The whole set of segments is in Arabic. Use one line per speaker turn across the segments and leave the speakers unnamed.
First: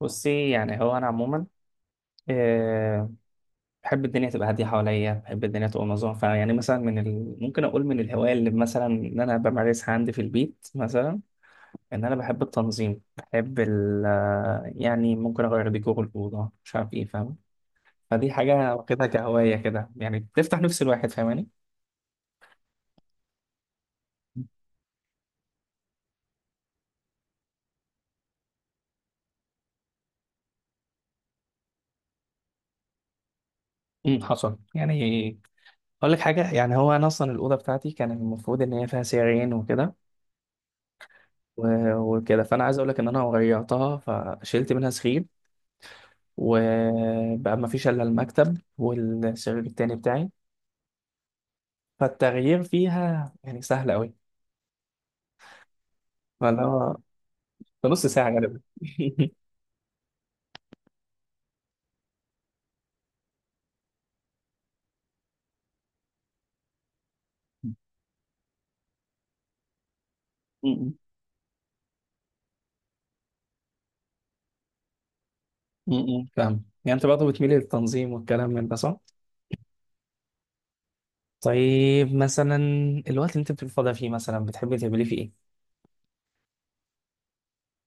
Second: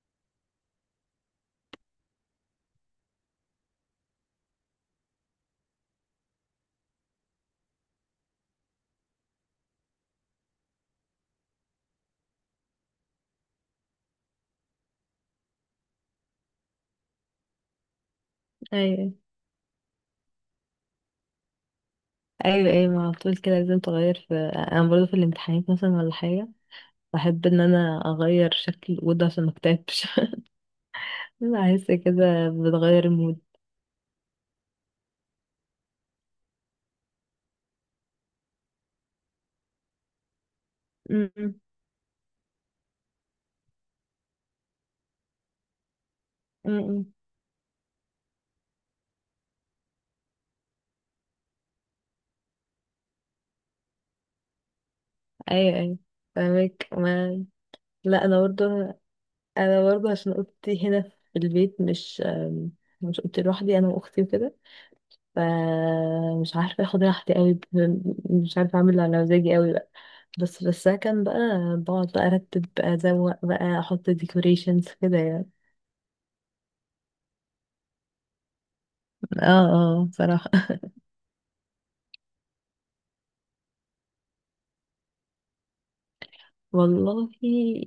بصي، يعني هو انا عموما آه، بحب الدنيا تبقى هاديه حواليا. بحب الدنيا تبقى منظمه. فيعني مثلا ممكن اقول من الهوايه اللي مثلا ان انا بمارسها عندي في البيت مثلا. ان انا بحب التنظيم، بحب ال... آه، يعني ممكن اغير ديكور الاوضه، مش عارف ايه، فاهم؟ فدي حاجه واخدها
ايوه
كهوايه كده، يعني بتفتح نفس الواحد، فاهماني؟
ايوه ايوه ما على طول كده لازم تغير، في انا برضه في الامتحانات مثلا ولا حاجه. بحب ان انا اغير شكل الاوضه عشان ما اكتئبش. بحس كده بتغير المود.
حصل يعني. اقول لك حاجه، يعني هو انا اصلا الاوضه بتاعتي كان المفروض ان هي فيها سريرين وكده
م- م-
وكده، فانا عايز اقول لك ان انا غيرتها، فشلت منها سرير،
م- م.
وبقى ما فيش الا المكتب والسرير التاني بتاعي. فالتغيير فيها يعني سهل قوي.
ايوه، ايوه،
فاللي
فاهمك
هو
ما.
في نص
لا،
ساعة
انا
غالبا.
برضه
م-
عشان اوضتي هنا في البيت، مش اوضتي لوحدي، انا واختي وكده. فمش عارفه اخد راحتي قوي، مش عارفه اعمل اللي على مزاجي قوي، بس في
م-
السكن بقى بقعد بقى ارتب بقى ازوق بقى احط ديكوريشنز كده يعني.
م. فاهم؟ يعني انت برضه بتميل للتنظيم والكلام من ده، صح؟
اه، اه، بصراحة.
طيب مثلا، الوقت اللي انت بتبقى فاضي فيه مثلا، بتحبي تعملي فيه ايه؟
والله،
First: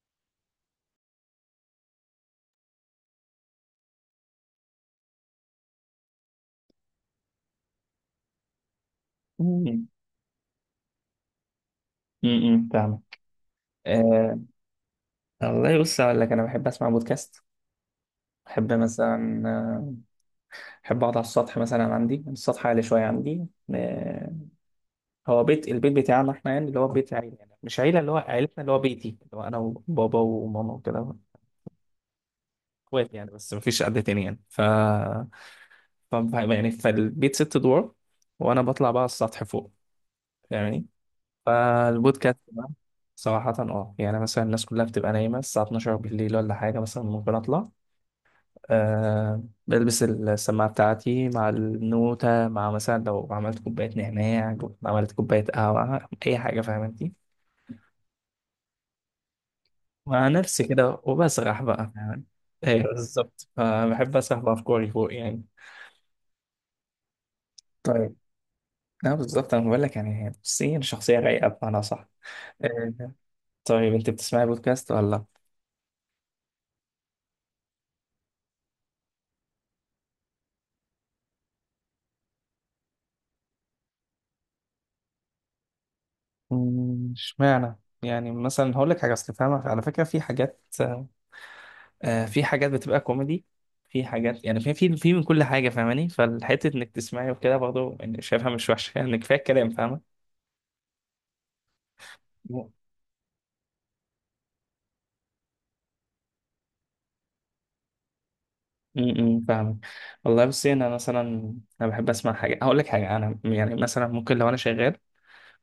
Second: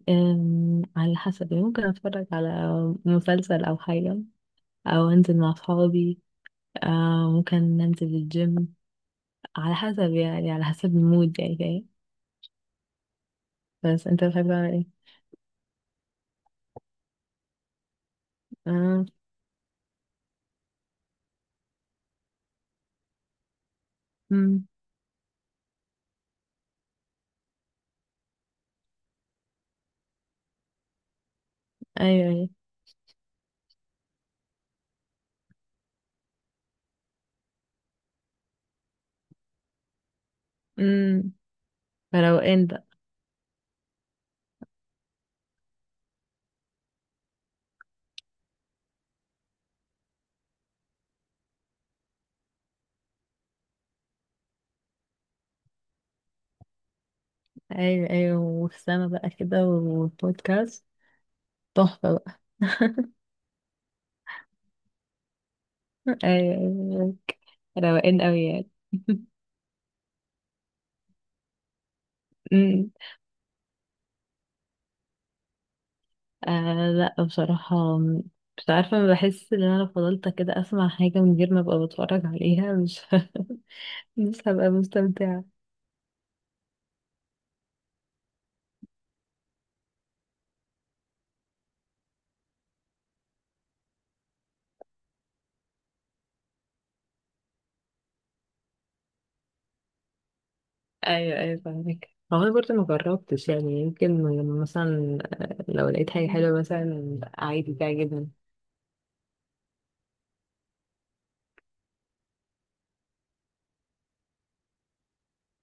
على حسب يعني، ممكن اتفرج على مسلسل او حاجة، او انزل مع اصحابي، ممكن ننزل الجيم، على
م-
حسب يعني، على حسب المود يعني فاهم.
فاهمك.
بس انت
آه،
بتحب تعمل ايه؟
والله بص أقول لك، أنا بحب أسمع بودكاست. بحب
اه.
مثلا، بحب أقعد على السطح مثلا، عندي السطح عالي شوية عندي. آه،
امم.
هو بيت، البيت بتاعنا احنا يعني، اللي هو بيت عيلة، يعني مش عيلة، اللي هو عيلتنا، اللي هو بيتي، اللي هو انا وبابا وماما وكده.
ايوه، ايوه.
اخوات يعني، بس مفيش حد تاني يعني. ف... ف يعني فالبيت ست ادوار، وانا بطلع بقى السطح فوق يعني.
امم.
فالبودكاست
فروقان
بقى،
بقى.
صراحة اه، يعني مثلا الناس كلها بتبقى نايمة الساعة 12 بالليل ولا حاجة مثلا، ممكن اطلع، أه بلبس السماعة بتاعتي، مع النوتة، مع مثلا لو عملت كوباية نعناع، عملت كوباية قهوة، أي حاجة، فاهم انت؟
ايوه، ايوه، والسما بقى كده
مع نفسي
والبودكاست.
كده، وبسرح بقى
تحفة
يعني.
بقى.
ايه بالظبط، فبحب اسرح بافكاري فوق يعني.
ايوه، أيوة.
طيب
روقان قوي يعني.
لا بالظبط، انا بقول لك يعني، بصي انا شخصيه رايقه بمعنى، صح؟
أمم.
إيه. طيب انت بتسمعي بودكاست ولا؟
آه، لا بصراحة، مش عارفة. بحس ان انا لو فضلت كده اسمع حاجة من غير ما ابقى بتفرج عليها، مش مش هبقى مستمتعة.
اشمعنى؟ يعني مثلا هقول لك حاجه، اصل فاهمه على فكره، في حاجات، في حاجات بتبقى كوميدي، في حاجات يعني، في من كل حاجه فاهماني. فالحته انك تسمعي وكده برضه، يعني شايفها مش وحشه يعني، كفايه الكلام، فاهمه؟
ايوه، ايوه، فاهمك. هو انا برضه ما جربتش يعني، يمكن لما مثلا، لو لقيت حاجه حلوه مثلا عادي تعجبني.
فاهم. والله بصي انا مثلا، انا بحب اسمع حاجه، هقول لك حاجه، انا يعني مثلا ممكن لو انا شغال،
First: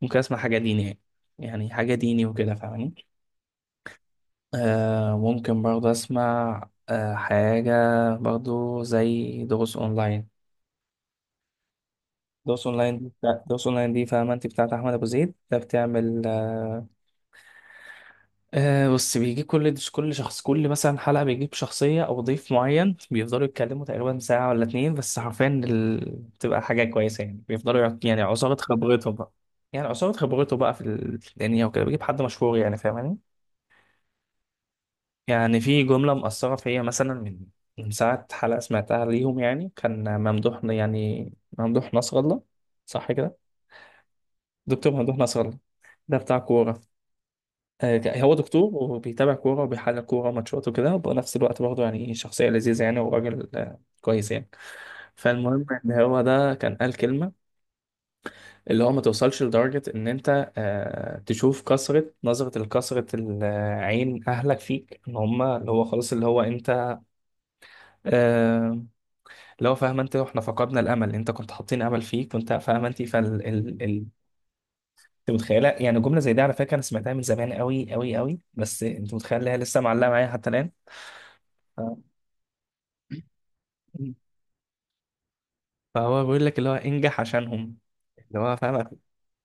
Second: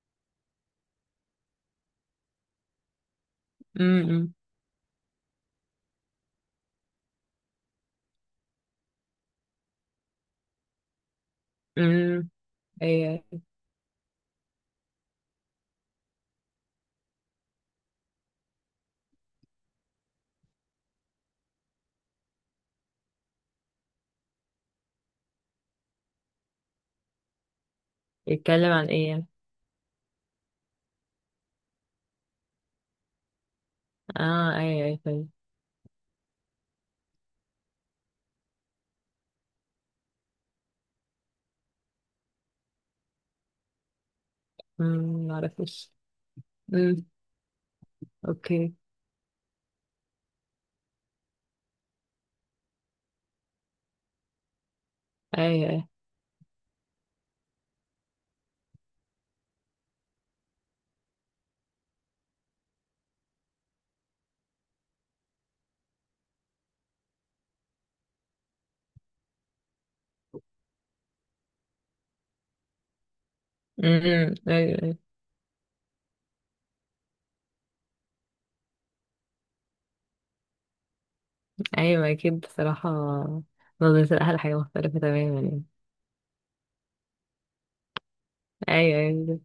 ممكن اسمع حاجه دينيه، يعني حاجه ديني وكده فاهماني.
امم.
آه ممكن برضه اسمع آه حاجه برضه، زي دروس اونلاين.
امم.
دروس اونلاين دي
ايوه.
دروس اونلاين دي فاهمه انت، بتاعت احمد ابو زيد ده، بتعمل آه. بص بيجي كل شخص، كل مثلا حلقة بيجيب شخصية أو ضيف معين، بيفضلوا يتكلموا تقريبا ساعة ولا اتنين، بس حرفيا بتبقى حاجة كويسة يعني. بيفضلوا يعني عصارة
يتكلم عن ايه
خبرته
يعني؟
بقى، يعني عصارة خبرته بقى في الدنيا وكده، بيجيب حد مشهور يعني فاهماني.
اه، ايوه، ايوه، فاهم.
يعني في جملة مأثرة فيا، مثلا من من ساعة حلقة سمعتها ليهم، يعني كان ممدوح يعني، ممدوح نصر الله، صح كده، دكتور ممدوح
امم،
نصر الله.
معرفش.
ده بتاع كورة،
امم.
هو دكتور
اوكي.
وبيتابع كورة وبيحلل كورة ماتشات وكده، وبنفس الوقت برضه يعني شخصية لذيذة يعني، وراجل كويس يعني. فالمهم
ايوه، ايوه.
ان هو ده كان قال كلمة، اللي هو ما توصلش لدرجة ان انت تشوف كثرة نظرة الكثرة العين اهلك فيك، ان هم اللي هو خلاص، اللي هو انت، آه، اللي هو فاهم انت، احنا فقدنا الامل، انت كنت حاطين امل فيك وانت فاهم انت،
امم. ايوه، أيوة.
انت متخيله يعني جمله زي دي؟ على فكره انا سمعتها من زمان قوي قوي قوي، بس انت متخيل إن هي لسه معلقه معايا حتى الان.
ايوه اكيد، بصراحه
مم.
نظره الاهل حاجه مختلفه تماما يعني.
فهو بيقول لك اللي هو انجح عشانهم، اللي هو فاهم.
ايوه، ايوه، بجد.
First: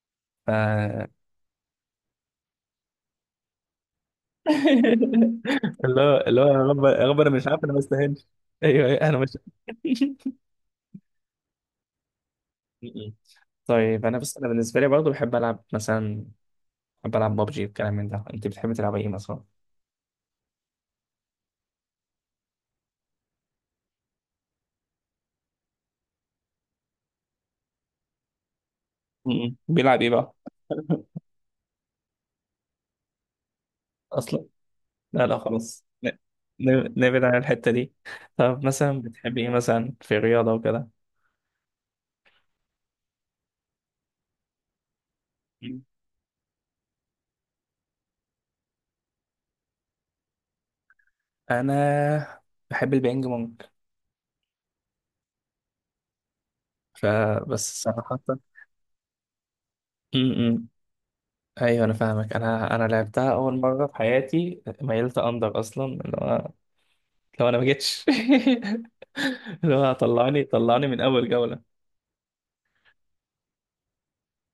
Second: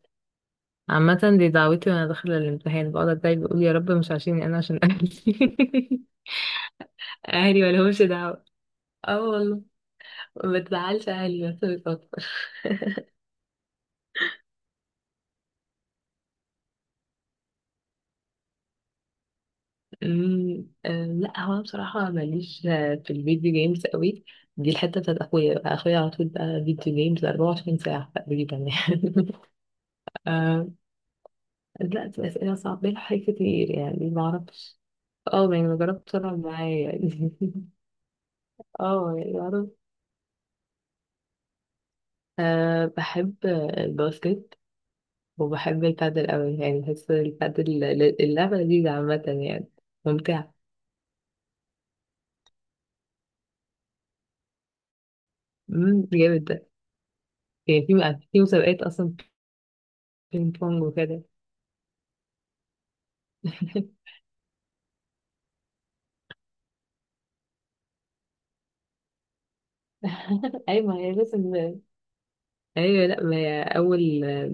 ف...
عامه دي دعوتي وانا داخله الامتحان، بقعد اتضايق بقول يا رب مش عشاني انا، عشان
اللي
اهلي.
هو اللي هو يا رب يا رب، انا مش
اهلي
عارف، انا ما
مالهمش
استاهلش.
دعوه.
ايوه أيوة، انا
اه،
مش
والله ما تزعلش اهلي، بس بتوتر.
مم. طيب انا بس، انا بالنسبه لي برضه بحب العب مثلا، بحب العب ببجي والكلام من ده، انت بتحب تلعب ايه مثلا؟
أمم، آه، لا، هو انا بصراحه ماليش، في الفيديو جيمز قوي. دي الحته بتاعت اخويا بقى، اخويا على طول بقى فيديو جيمز 24 ساعه تقريبا يعني.
مم. بيلعب ايه بقى؟
دلوقتي أسئلة صعبة، الحاجات كتير يعني
اصلا،
معرفش.
لا لا
اه يعني
خلاص
مجربت طلع معايا
نبعد
يعني.
عن الحته دي. طب مثلا
اه يعني
بتحب ايه
بعرف.
مثلا في الرياضه وكده؟
أه، بحب الباسكت،
مم.
وبحب البادل أوي، يعني بحس البادل اللعبة لذيذة عامة يعني، ممتعة.
انا بحب البينج بونج،
مم، جامد ده.
فبس
يعني
صراحه.
في في مسابقات أصلا بينج
م-م.
بونج وكده.
ايوه انا فاهمك. انا انا لعبتها اول مره في حياتي، ميلت اندر اصلا، اللي هو لو انا ما جيتش اللي هو طلعني
أيوة،
طلعني
ما
من
هي
اول
لازم.
جوله.
أيوة، لأ ما هي أول،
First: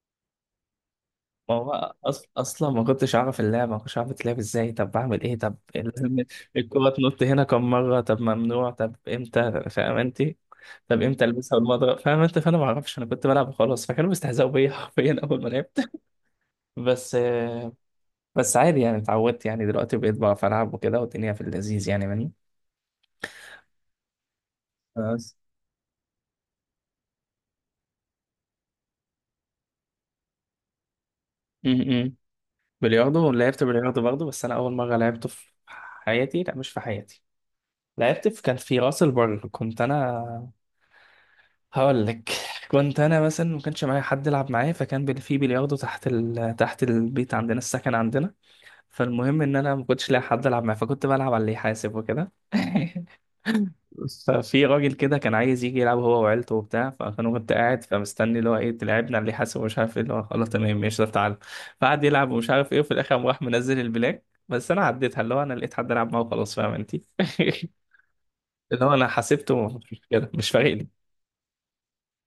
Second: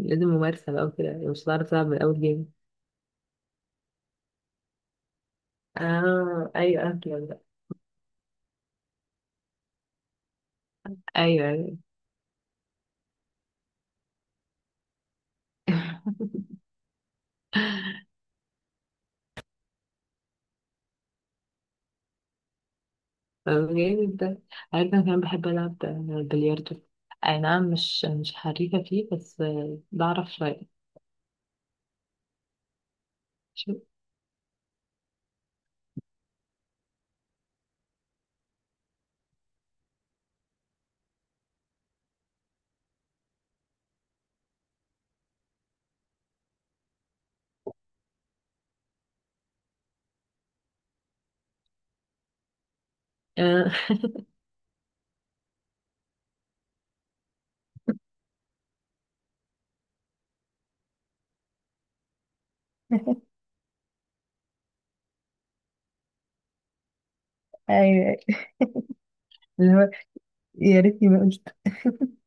لازم ممارسة بقى وكده، مش
ما
هتعرف تلعب
هو
من أول جيم.
اصلا ما كنتش اعرف اللعبه، ما كنتش اعرف تلعب ازاي، طب بعمل ايه، طب لازم
اه، أيوة،
الكره تنط
أفلم بقى.
هنا كم مره، طب ممنوع، طب امتى، فاهم انت؟ طب امتى
أيوة،
البسها
أيوة.
والمضرب، فاهم انت؟ فانا ما اعرفش، انا كنت بلعب وخلاص، فكانوا بيستهزئوا بيا حرفيا اول ما لعبت. بس بس عادي يعني، اتعودت يعني، دلوقتي بقيت بعرف العب وكده، والدنيا في اللذيذ يعني.
طب جامد ده. عارفة أنا كمان
مني.
بحب ألعب بلياردو، أي نعم مش حريفة فيه، بس بعرف شوية.
امم بلياردو لعبت
شو-
بلياردو برضه، بس انا اول مره لعبته في حياتي، لا مش في حياتي، لعبت في، كان في راس البر، كنت انا هقول لك. كنت انا مثلا ما كانش معايا حد يلعب معايا، في بلياردو تحت تحت البيت عندنا، السكن عندنا. فالمهم ان انا ما كنتش لاقي حد العب معاه، فكنت بلعب على اللي يحاسب وكده.
آه،
ففي راجل كده كان عايز يجي يلعب هو وعيلته وبتاع، فانا كنت قاعد فمستني، اللي هو ايه تلعبنا اللي حاسب ومش عارف ايه، اللي هو خلاص تمام ماشي، طب تعالى. فقعد يلعب ومش عارف ايه، وفي الاخر قام راح منزل البلاك، بس انا عديتها، اللي هو انا لقيت حد العب معاه وخلاص، فاهم انت؟
ايوه، أيوة.
اللي هو انا حسبته
اللي هو
مش كده، مش فارق
يا
لي.
ريتني ما قلت.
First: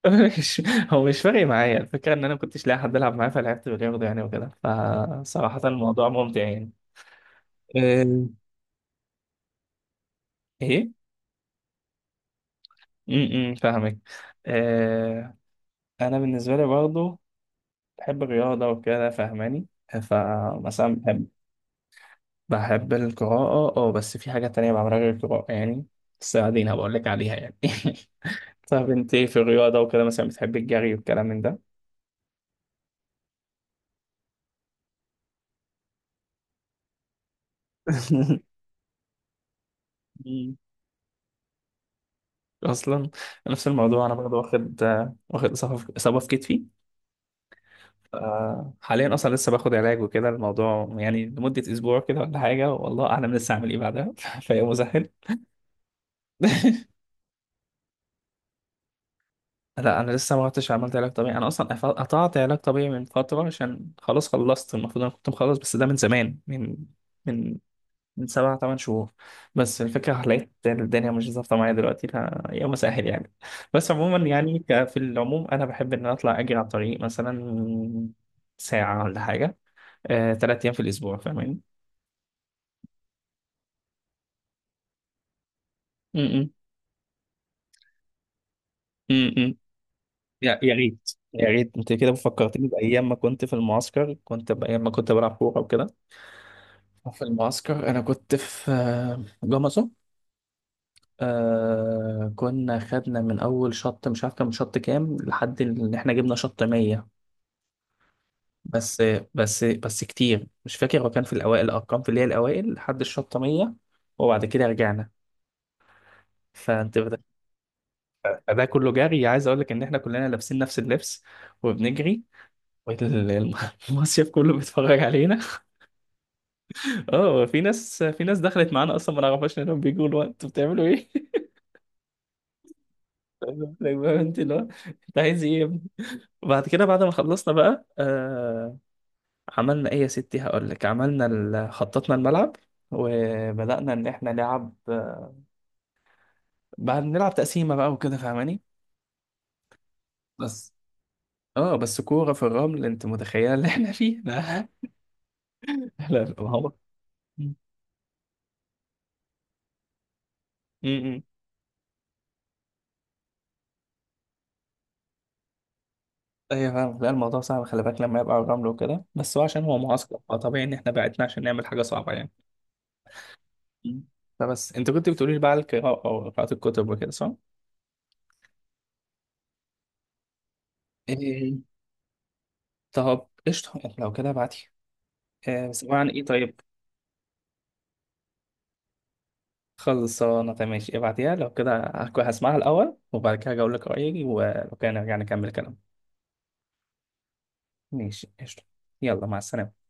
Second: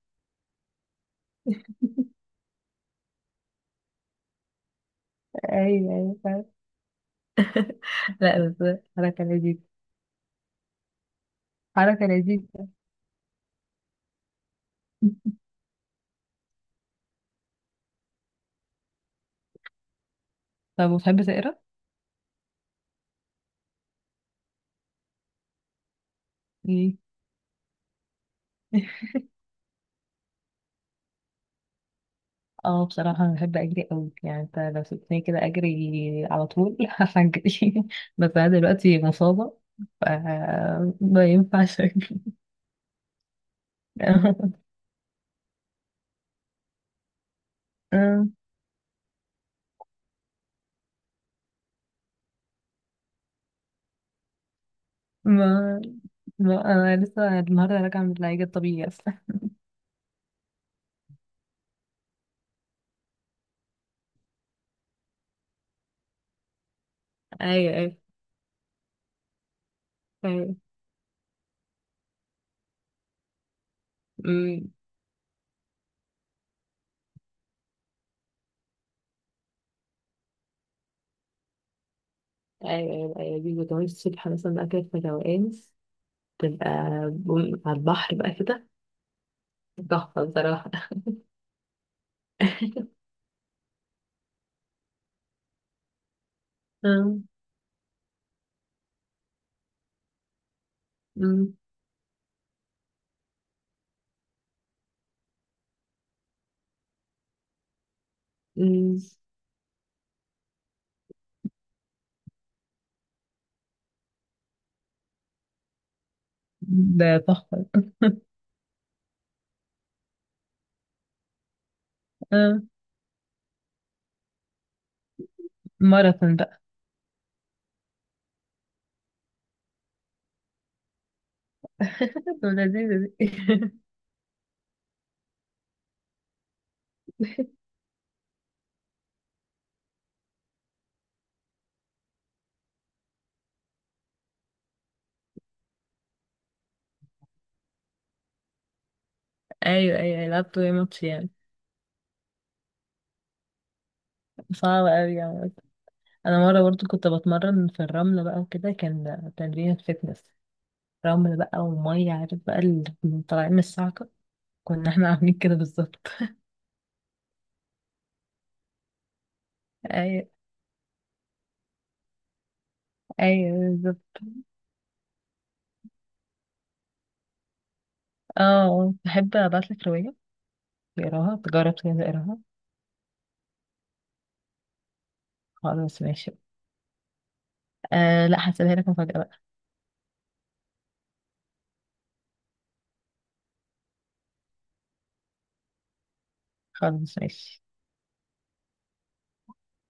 مش- هو مش فارق معايا الفكره، ان انا ما كنتش لاقي حد العب معاه، فلعبت بالياخده يعني وكده. فصراحه
ايوه،
الموضوع
ايوه،
ممتع
فعلا.
يعني. أه،
لا بس حركه لذيذه.
ايه.
حركه لذيذه.
إمم، فاهمك. أه، انا بالنسبه لي برضه بحب الرياضة وكده، فاهماني؟
طب
فمثلا
وبتحب
بحب،
تقرا؟
بحب القراءة اه، بس في حاجة تانية بعملها غير القراءة يعني، بس بعدين هبقول
مم.
لك عليها يعني. طب انت في الرياضة وكده مثلا، بتحب الجري والكلام من ده؟
اه بصراحة أنا بحب أجري أوي يعني، أنت لو سبتني كده أجري على طول هجري. بس أنا دلوقتي مصابة، ف
مم.
ما ينفعش أجري.
أصلا نفس الموضوع، أنا برضه واخد واخد إصابة، في إصابة في كتفي، حاليا أصلا لسه باخد علاج وكده، الموضوع يعني لمدة أسبوع كده ولا حاجة، والله أعلم لسه هعمل إيه بعدها. فهي مزهل.
ما، لا، انا لسه النهارده راجعه من العلاج الطبيعي اصلا.
لا انا لسه ما رحتش عملت علاج طبيعي، انا اصلا قطعت علاج طبيعي من فتره، عشان خلاص خلصت، المفروض انا كنت مخلص، بس ده من زمان، من من
ايوه، ايوه،
من سبع ثمان شهور. بس الفكره لقيت
فاهم.
الدنيا مش ظابطه معايا دلوقتي، لا يوم سهل يعني. بس عموما يعني
أمم،
في العموم انا بحب ان أنا اطلع اجري على الطريق مثلا، ساعه ولا حاجه، ثلاث ايام في الاسبوع، فاهمين؟
ايوه، ايوه، ايوه، دي وكمان الصبح مثلا بقى كده في روقان،
م- م-
تبقى على البحر بقى كده،
م- م.
تحفة
يا
بصراحة.
يا ريت، يا ريت، انت كده فكرتني بايام ما كنت في المعسكر، كنت بايام ما كنت بلعب كوره وكده.
آه،
في المعسكر انا كنت في جمصة.
أمم،
آه كنا خدنا من اول شط مش عارف كان شط كام، لحد ان احنا جبنا شط 100.
أمم.
بس بس كتير مش فاكر، هو كان في الاوائل الارقام، في اللي هي الاوائل لحد الشط 100، وبعد كده رجعنا. فانت
ده
بت-
تحفه.
فده كله جري، عايز اقول لك ان احنا كلنا لابسين نفس اللبس وبنجري،
آه.
والمصيف كله بيتفرج علينا.
ماراثون بقى.
اه في ناس، في ناس دخلت معانا اصلا ما نعرفهاش، انهم بيجوا الوقت انتوا بتعملوا ايه.
طب لذيذة دي.
أيوة، أيوة، انت لا انت عايز ايه يا ابني؟ وبعد كده بعد ما خلصنا بقى آه، عملنا ايه يا ستي هقول لك، عملنا خططنا الملعب، وبدأنا ان احنا نلعب بعد نلعب تقسيمة بقى وكده، فاهماني؟
ايوه، ايوه، لعبت ايه
بس
ماتش يعني.
اه بس كورة في الرمل، انت متخيلة اللي احنا فيه؟ لا
صعب اوي يعني.
لا
انا
ما
مره
هو،
برضو كنت
م-
بتمرن في الرمله بقى وكده، كان تمرين فتنس،
م.
رمل بقى وميه، عارف بقى اللي طالعين من الصعقه، كنا احنا عاملين كده بالظبط.
ايوه فاهم. لا الموضوع صعب، خلي بالك لما يبقى على الرمل وكده، بس هو عشان هو معسكر،
ايوه،
فطبيعي ان احنا بعتنا عشان نعمل حاجة صعبة يعني.
ايوه،
م.
بالظبط.
فبس انت كنت بتقولي لي بقى على القراءة، او قراءة الكتب وكده، صح؟
اه، تحب ابعتلك رواية تقراها،
إيه.
تجرب كده تقراها.
طب قشطة لو كده ابعتي، بس عبارة
خلاص
عن ايه
ماشي.
طيب؟
آه لا، هسيبها لك مفاجأة بقى.
خلصانة تمام ماشي، ابعتيها لو كده، هسمعها الأول، وبعد كده هقول لك رأيي، ولو كده نرجع نكمل كلام.
خلاص ماشي.
ماشي قشطة. يلا مع السلامة.